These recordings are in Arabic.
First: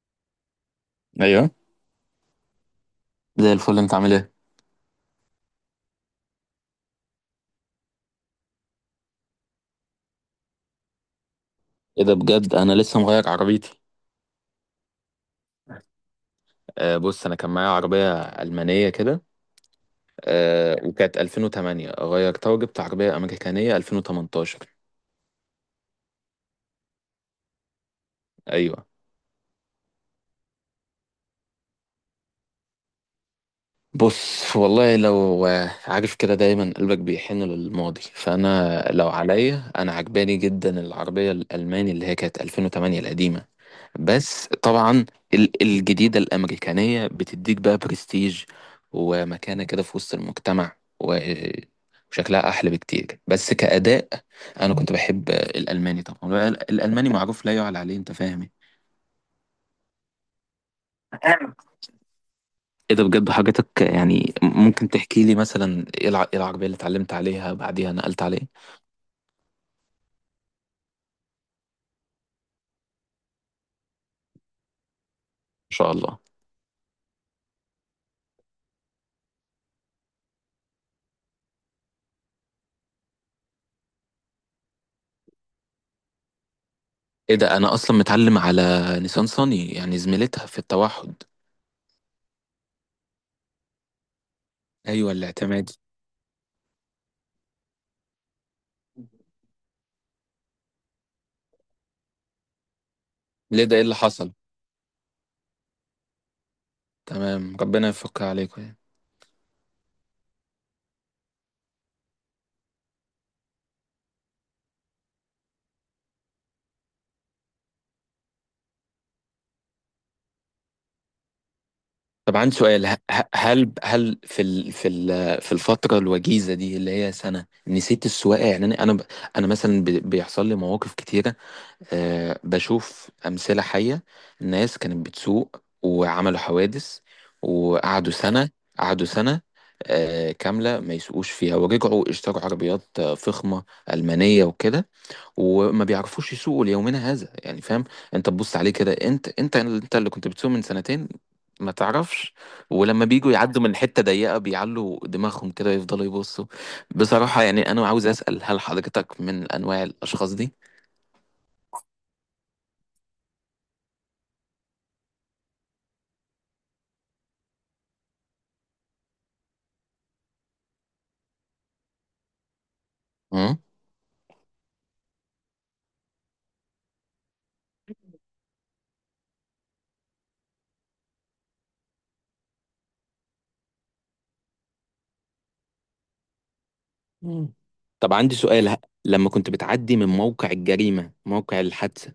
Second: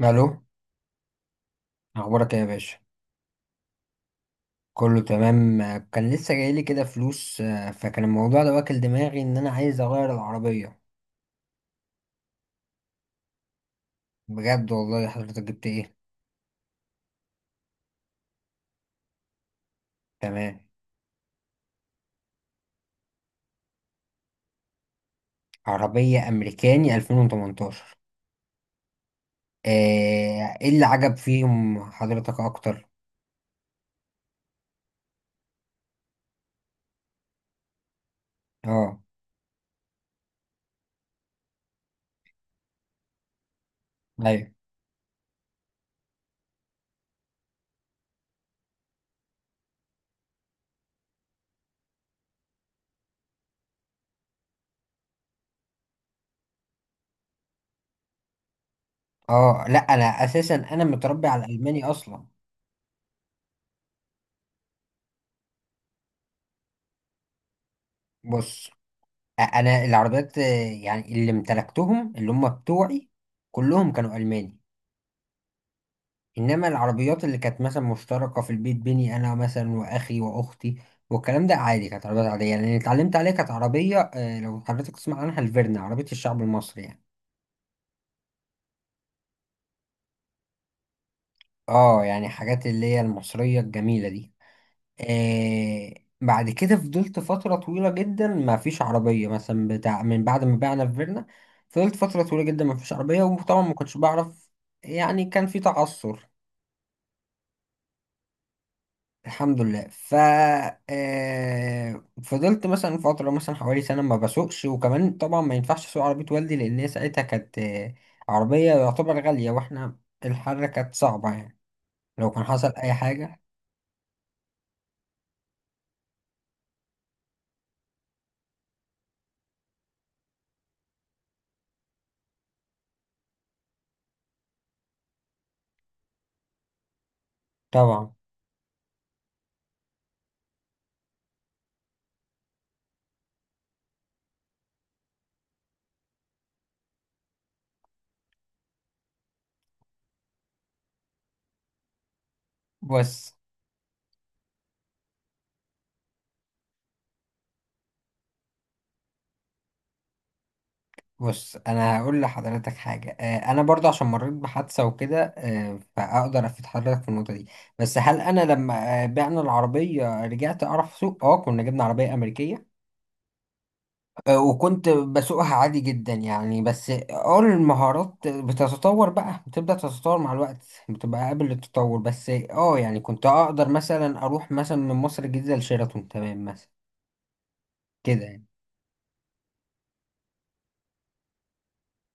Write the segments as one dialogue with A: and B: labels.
A: الو،
B: ايوه.
A: اخبارك ايه يا باشا؟
B: زي الفل، انت عامل ايه؟
A: كله تمام. كان لسه جايلي كده فلوس. فكان الموضوع ده واكل دماغي ان انا عايز اغير العربيه.
B: ايه ده بجد؟ انا لسه مغير عربيتي.
A: بجد؟ والله حضرتك جبت ايه؟
B: آه، بص انا كان معايا عربيه المانيه كده.
A: تمام.
B: آه، وكانت 2008 غيرتها، وجبت عربيه امريكانيه 2018.
A: عربيه امريكاني 2018؟
B: ايوه.
A: ايه اللي عجب فيهم حضرتك اكتر؟
B: بص والله، لو عارف كده دايما قلبك بيحن للماضي، فانا
A: اه.
B: لو عليا انا عجباني جدا العربيه الالماني اللي هي كانت 2008 القديمه. بس
A: ايوه.
B: طبعا الجديدة الأمريكانية بتديك بقى برستيج ومكانة كده في وسط المجتمع، وشكلها أحلى بكتير، بس كأداء أنا كنت بحب الألماني طبعا، وال- الألماني معروف لا يعلى عليه، أنت فاهم
A: اه، لا انا اساسا انا متربي على
B: يعني.
A: الالماني اصلا.
B: إيه ده بجد؟ حاجتك يعني ممكن تحكي لي مثلا إيه إيه العربية اللي اتعلمت عليها بعديها نقلت عليه؟ إن
A: بص. انا العربيات، يعني اللي امتلكتهم اللي هم بتوعي كلهم كانوا الماني.
B: شاء الله.
A: انما العربيات اللي كانت مثلا مشتركه في البيت بيني انا مثلا واخي واختي والكلام ده عادي، كانت عربيات عاديه يعني. اللي اتعلمت عليها كانت عربيه، لو حضرتك تسمع عنها الفيرنا، عربيه الشعب المصري يعني.
B: إيه ده؟ أنا أصلا متعلم على نيسان صني، يعني زميلتها في التوحد.
A: اه، يعني حاجات اللي هي المصريه الجميله دي.
B: أيوة الاعتمادي.
A: آه بعد كده فضلت فتره طويله جدا ما فيش عربيه مثلا بتاع، من بعد ما بعنا الفيرنا فضلت فتره طويله جدا ما فيش عربيه، وطبعا
B: ليه
A: ما
B: ده؟ إيه اللي
A: كنتش
B: حصل؟
A: بعرف. يعني كان في تعثر.
B: تمام، ربنا يفك عليكم يعني.
A: الحمد لله. ف آه، فضلت مثلا فترة مثلا حوالي سنة ما بسوقش، وكمان طبعا ما ينفعش اسوق عربية والدي لأن هي ساعتها كانت، عربية يعتبر غالية، واحنا الحرة كانت صعبة يعني لو
B: طب
A: كان
B: عندي
A: حصل
B: سؤال.
A: أي
B: ه- ه-
A: حاجة
B: هل هل في الفترة الوجيزة دي اللي هي سنة نسيت السواقة، يعني أنا مثلا بيحصل لي مواقف كتيرة. أه، بشوف أمثلة حية. الناس كانت بتسوق وعملوا حوادث وقعدوا
A: طبعا.
B: سنة قعدوا سنة أه كاملة ما يسوقوش فيها، ورجعوا اشتروا عربيات فخمة ألمانية وكده، وما بيعرفوش يسوقوا ليومنا هذا، يعني فاهم؟ انت تبص عليه كده، انت اللي كنت بتسوق من سنتين ما تعرفش. ولما بيجوا
A: بص
B: يعدوا من حتة ضيقة بيعلوا دماغهم كده، يفضلوا يبصوا. بصراحة يعني انا عاوز اسأل، هل حضرتك من انواع الاشخاص دي؟
A: بص. أنا هقول لحضرتك حاجة. أنا برضه عشان مريت بحادثة وكده، فأقدر أفيد حضرتك في النقطة دي. بس هل أنا لما بعنا العربية رجعت أعرف أسوق؟ أه، كنا جبنا عربية أمريكية.
B: مم؟
A: وكنت بسوقها عادي جدا يعني، بس المهارات بتتطور بقى، بتبدأ تتطور مع الوقت. بتبقى قابل للتطور، بس يعني كنت اقدر مثلا اروح مثلا من مصر الجديدة لشيراتون تمام مثلا،
B: مم. طب
A: كده
B: عندي
A: يعني.
B: سؤال. لما كنت بتعدي من موقع الجريمة، موقع الحادثة.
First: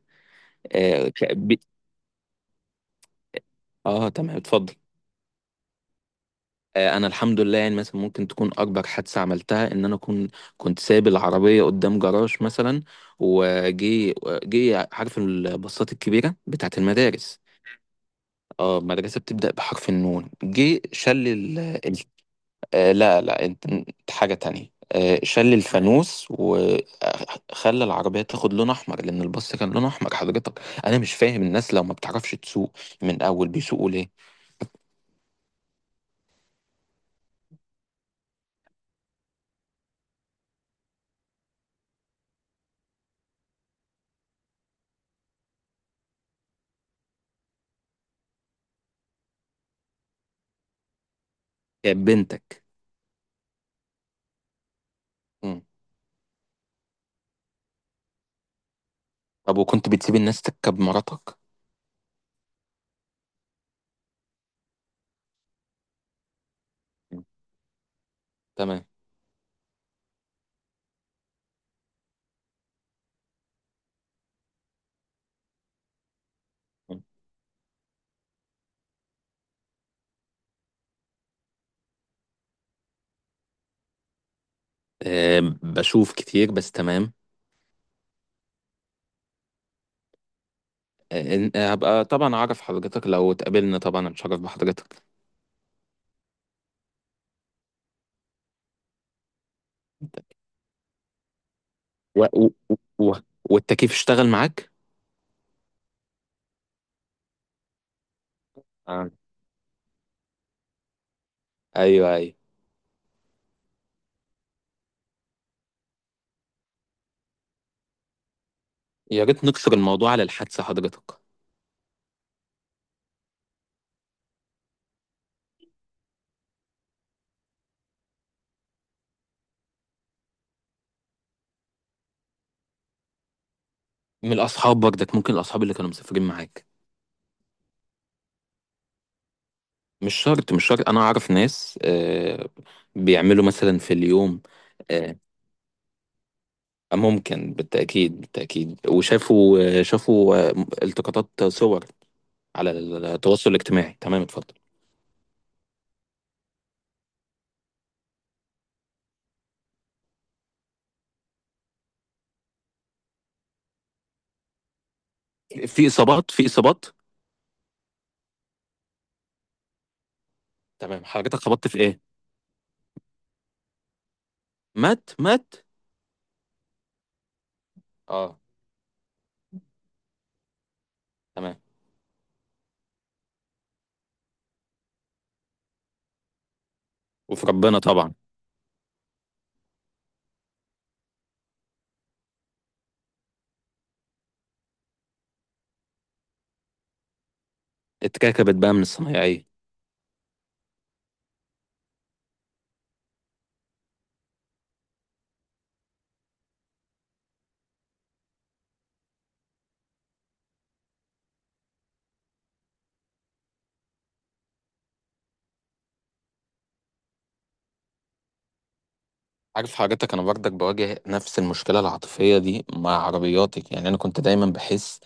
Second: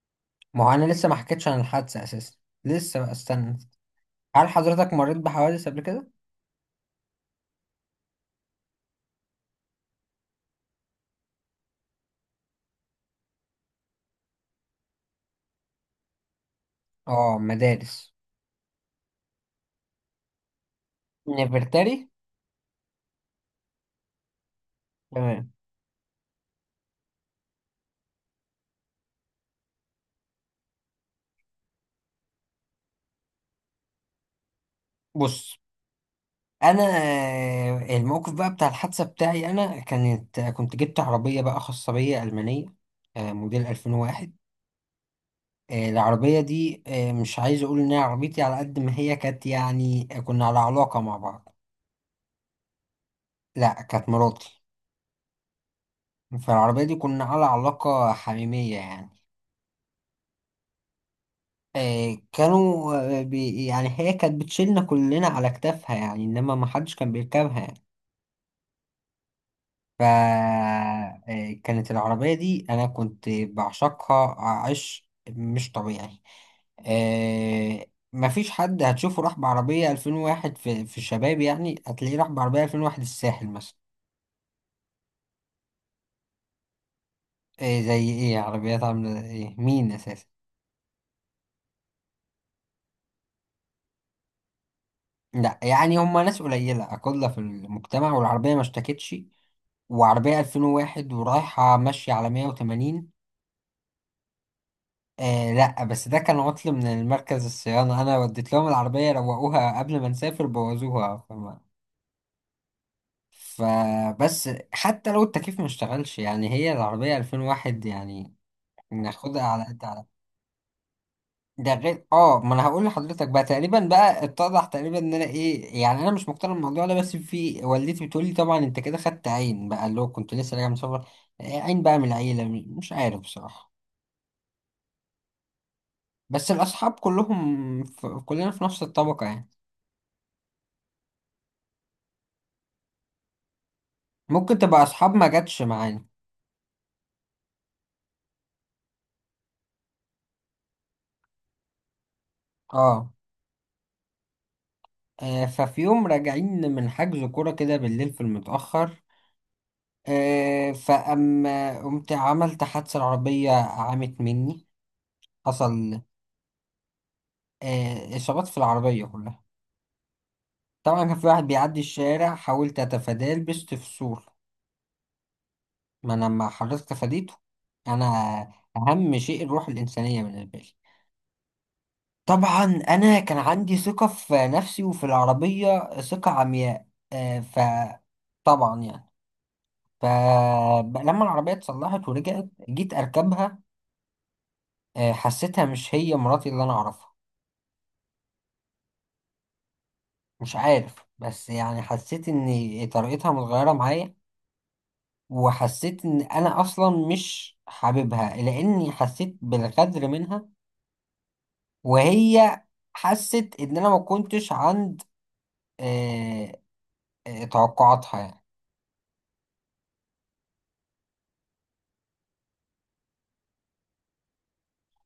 A: ما هو انا
B: اه,
A: لسه ما
B: ك-
A: حكيتش
B: ب...
A: عن الحادثة اساسا. لسه بقى، استنى.
B: آه تمام،
A: هل
B: اتفضل.
A: حضرتك مريت بحوادث قبل كده؟
B: انا الحمد لله، يعني مثلا ممكن تكون اكبر حادثه عملتها ان انا كنت سايب العربيه قدام جراج مثلا، وجي عارف الباصات الكبيره بتاعه
A: اه،
B: المدارس.
A: مدارس.
B: اه، المدرسه بتبدا بحرف النون، جه شل ال...
A: نفرتاري.
B: ال... آه، لا لا، أنت حاجه تانية.
A: تمام.
B: شل الفانوس وخلى العربيه تاخد لون احمر، لان الباص كان لون احمر حضرتك. انا مش فاهم، الناس لو ما بتعرفش تسوق من اول بيسوقوا ليه؟
A: بص، انا الموقف بقى بتاع الحادثه بتاعي انا كنت جبت عربيه بقى خاصه بيا المانيه. موديل 2001. العربيه دي مش عايز اقول ان هي عربيتي، على قد ما هي كانت يعني كنا على علاقه مع بعض.
B: يا بنتك.
A: لا، كانت مراتي.
B: مم.
A: فالعربيه دي كنا على علاقه حميميه يعني.
B: طب وكنت بتسيب الناس تركب مراتك.
A: كانوا، آه، بي يعني هي كانت بتشيلنا كلنا على كتافها يعني، انما ما حدش كان بيركبها يعني.
B: تمام.
A: فكانت العربية دي أنا كنت بعشقها عشق مش طبيعي. آه، مفيش حد هتشوفه راح بعربية 2001 في الشباب، يعني هتلاقيه راح بعربية 2001 الساحل مثلا.
B: أه بشوف كتير، بس تمام.
A: إيه؟ زي إيه؟ عربيات عاملة زي إيه؟ مين أساسا؟
B: أه. هبقى طبعا اعرف حضرتك، لو اتقابلنا طبعا اتشرف بحضرتك.
A: لا، يعني هما ناس قليلة أقل في المجتمع، والعربية ما اشتكتش. وعربية 2001 ورايحة ماشية
B: و...
A: على
B: و...
A: 180.
B: و... والتكييف اشتغل معاك؟
A: لا، بس ده كان عطل من المركز الصيانة. أنا وديت لهم
B: آه.
A: العربية روقوها، قبل ما نسافر بوظوها فما.
B: ايوه، ايوه.
A: فبس حتى لو التكييف ما اشتغلش يعني، هي العربية 2001 يعني
B: يا
A: ناخدها
B: ريت
A: على
B: نكسر
A: قد على.
B: الموضوع على الحادثه حضرتك.
A: ده غير ما انا هقول لحضرتك بقى. تقريبا بقى اتضح تقريبا ان انا ايه، يعني انا مش مقتنع بالموضوع ده، بس في والدتي بتقول لي طبعا انت كده خدت عين بقى، اللي هو كنت لسه راجع من سفر. عين بقى من العيلة، مش عارف بصراحة.
B: من الاصحاب برضك، ممكن الاصحاب اللي كانوا مسافرين
A: بس
B: معاك.
A: الاصحاب كلهم كلنا في نفس الطبقة يعني.
B: مش شرط مش شرط، انا اعرف ناس أه بيعملوا مثلا في اليوم.
A: ممكن تبقى اصحاب
B: أه.
A: ما جاتش معانا.
B: ممكن بالتاكيد بالتاكيد. وشافوا آه، شافوا آه، التقاطات صور على
A: اه.
B: التواصل الاجتماعي. تمام، اتفضل.
A: ففي يوم راجعين من حجز كوره كده بالليل في المتاخر، فاما قمت عملت حادثه، العربيه عمت مني.
B: في
A: حصل.
B: اصابات؟ في اصابات؟
A: اصابات في العربيه كلها.
B: تمام،
A: طبعا كان في
B: حضرتك
A: واحد
B: خبطت
A: بيعدي
B: في ايه؟
A: الشارع، حاولت اتفاداه لبست في سور.
B: مات؟ مات؟
A: ما انا لما حضرتك تفاديته انا،
B: اه.
A: اهم شيء الروح الانسانيه بالنسبه لي.
B: تمام.
A: طبعا انا كان عندي ثقه في نفسي وفي العربيه، ثقه عمياء. آه
B: وفي
A: ف
B: ربنا طبعا.
A: طبعا يعني. فلما العربية اتصلحت ورجعت جيت أركبها، حسيتها مش هي مراتي اللي أنا أعرفها.
B: اتكعكبت بقى من الصنايعيه.
A: مش عارف، بس يعني حسيت إن طريقتها متغيرة معايا. وحسيت إن أنا أصلا مش حاببها لأني حسيت بالغدر منها. وهي حست إن أنا ما كنتش عند آه، توقعاتها يعني.
B: عارف حضرتك، انا برضك بواجه نفس المشكله العاطفيه دي مع عربياتك، يعني انا كنت دايما بحس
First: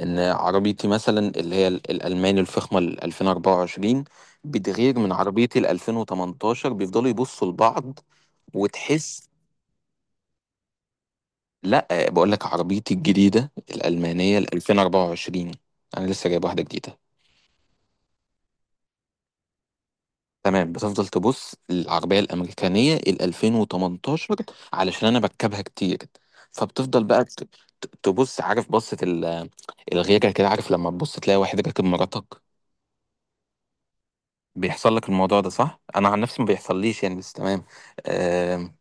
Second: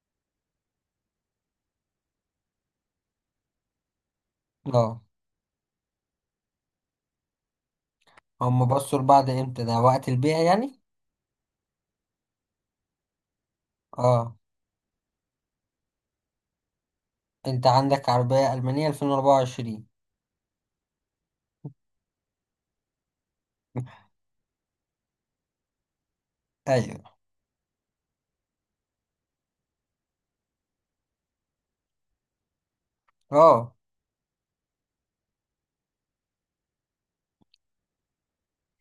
B: ان عربيتي مثلا اللي هي الالماني الفخمه ال 2024 بتغير
A: اه،
B: من عربيتي ال 2018، بيفضلوا يبصوا لبعض
A: هم بصوا
B: وتحس.
A: لبعض امتى؟ ده وقت البيع يعني.
B: لا، بقول لك عربيتي الجديده
A: اه،
B: الالمانيه ال 2024، انا لسه جايب واحده جديده.
A: انت عندك عربية ألمانية 2024؟
B: تمام، بتفضل تبص للعربية الأمريكانية ال 2018 علشان أنا بركبها كتير، فبتفضل
A: ايوه.
B: بقى تبص عارف، بصة الغيرة كده، عارف لما تبص تلاقي واحد راكب مراتك،
A: اه.
B: بيحصل لك الموضوع ده، صح؟ أنا عن نفسي ما بيحصليش يعني، بس تمام. آمم.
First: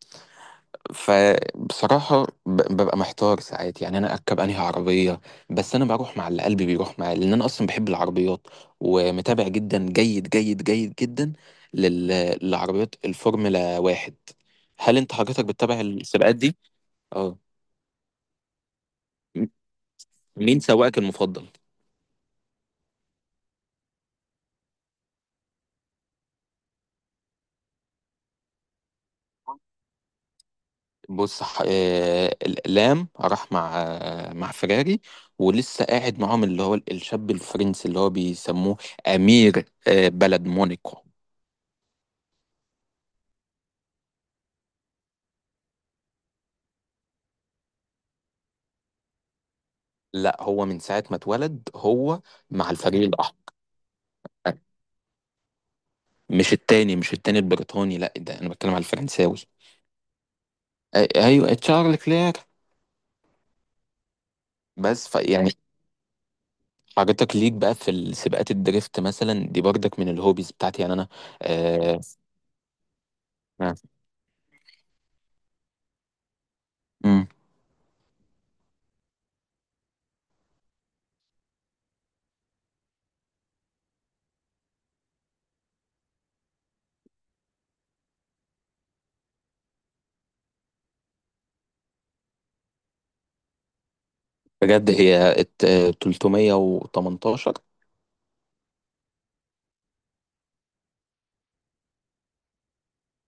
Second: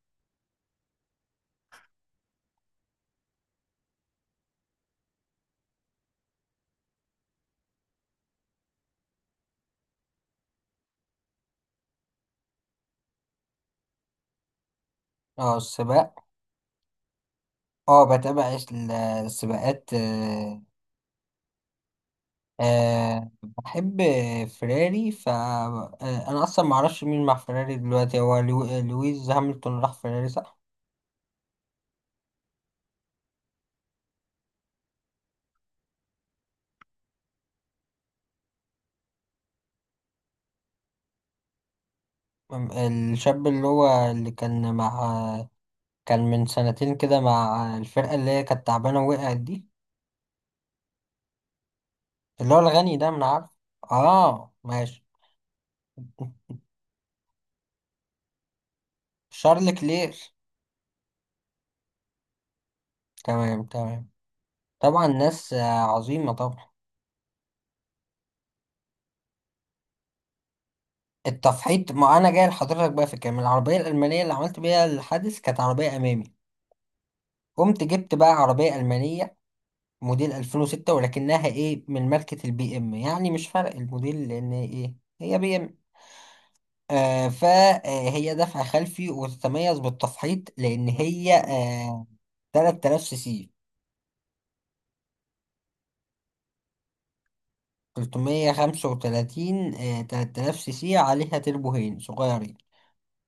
B: فبصراحة ببقى محتار ساعات، يعني أنا أركب أنهي عربية؟ بس أنا بروح مع اللي قلبي بيروح معاه، لأن أنا أصلا بحب العربيات، ومتابع جدا جيد جيد جيد جدا لل... للعربيات الفورمولا واحد. هل أنت حضرتك
A: اه،
B: بتتابع
A: السباق.
B: السباقات دي؟ أه.
A: اه، بتابع
B: م-
A: السباقات.
B: مين سواقك المفضل؟
A: بحب فيراري. ف آه، انا اصلا ما اعرفش مين مع فيراري دلوقتي. هو لويس هاملتون راح فيراري صح؟
B: بص. لام راح مع مع فيراري، ولسه قاعد معاهم اللي هو الشاب الفرنسي اللي هو بيسموه أمير، بلد مونيكو.
A: أم- الشاب اللي هو اللي كان مع، كان من سنتين كده مع الفرقة اللي هي كانت تعبانة ووقعت دي.
B: لا، هو من ساعة ما اتولد هو
A: اللي هو
B: مع
A: الغني
B: الفريق
A: ده، من
B: الأحمر.
A: عارف. اه، ماشي.
B: مش التاني، مش التاني البريطاني، لا ده أنا بتكلم على الفرنساوي.
A: شارل كلير.
B: أيوه تشارل كلير.
A: تمام، تمام. طبعا
B: بس ف يعني.
A: ناس عظيمة طبعا.
B: حضرتك ليك بقى في السباقات الدريفت مثلا دي، برضك من الهوبيز بتاعتي يعني أنا.
A: التفحيط،
B: آه
A: ما انا جاي لحضرتك بقى في الكلام.
B: آه،
A: العربيه الالمانيه اللي عملت بيها الحادث كانت عربيه امامي.
B: مم.
A: قمت جبت بقى عربيه المانيه موديل 2006، ولكنها ايه من ماركه البي ام، يعني مش فارق الموديل لان ايه، هي بي ام. فهي دفع خلفي وتتميز بالتفحيط لان هي 3000 سي سي.
B: بجد هي 318.
A: 335، 3000 سي سي عليها تربو هين صغيرين.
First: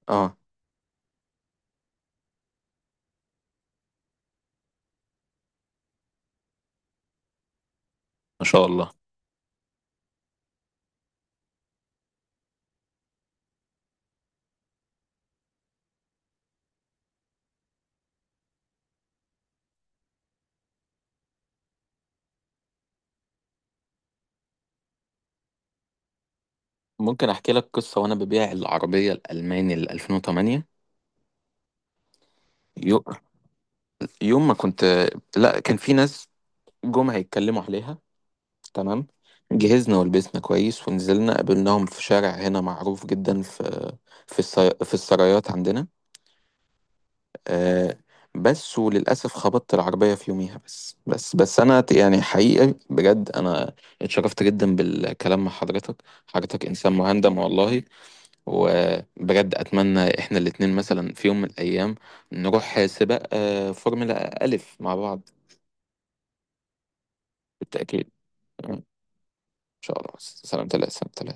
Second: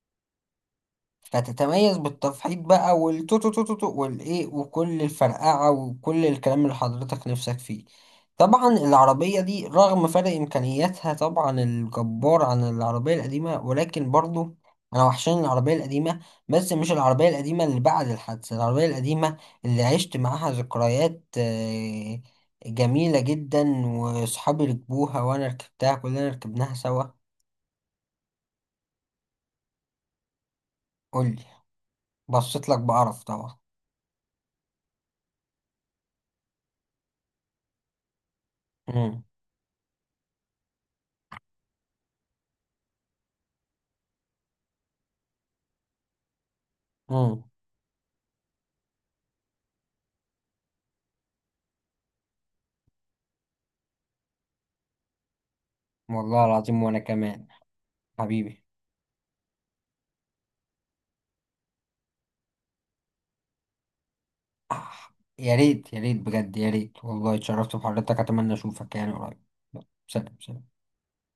B: اه
A: فتتميز بالتفحيط بقى والتوتوتوتو والايه وكل الفرقعة وكل الكلام اللي حضرتك نفسك فيه.
B: ما شاء
A: طبعا
B: الله.
A: العربية دي رغم فرق إمكانياتها طبعا الجبار عن العربية القديمة، ولكن برضو أنا وحشاني العربية القديمة. بس مش العربية القديمة اللي بعد الحادثة، العربية القديمة اللي عشت معاها ذكريات جميلة جدا، وصحابي ركبوها وأنا ركبتها كلنا ركبناها سوا.
B: ممكن أحكي لك قصة وأنا ببيع العربية الألماني ال 2008.
A: قولي. بصيت لك
B: يو-
A: بقرف طبعا.
B: يوم ما كنت، لا كان في ناس جم هيتكلموا عليها. تمام.
A: مم.
B: جهزنا ولبسنا كويس ونزلنا قابلناهم في شارع هنا معروف جدا في في السرايات عندنا.
A: مم.
B: آه. بس وللأسف خبطت العربية في يوميها. بس بس بس أنا يعني حقيقي بجد أنا اتشرفت جدا بالكلام مع حضرتك.
A: والله
B: حضرتك
A: العظيم
B: إنسان
A: وانا
B: مهندم
A: كمان.
B: والله.
A: حبيبي.
B: وبجد أتمنى إحنا الاتنين مثلا في يوم من الأيام نروح سباق فورمولا ألف
A: آه،
B: مع بعض.
A: يا ريت يا ريت بجد يا ريت، والله اتشرفت
B: بالتأكيد.
A: بحضرتك، اتمنى
B: إن
A: اشوفك يعني قريب. يلا،
B: شاء الله.
A: سلام
B: سلام
A: سلام.
B: تلاتة، سلام تلاتة.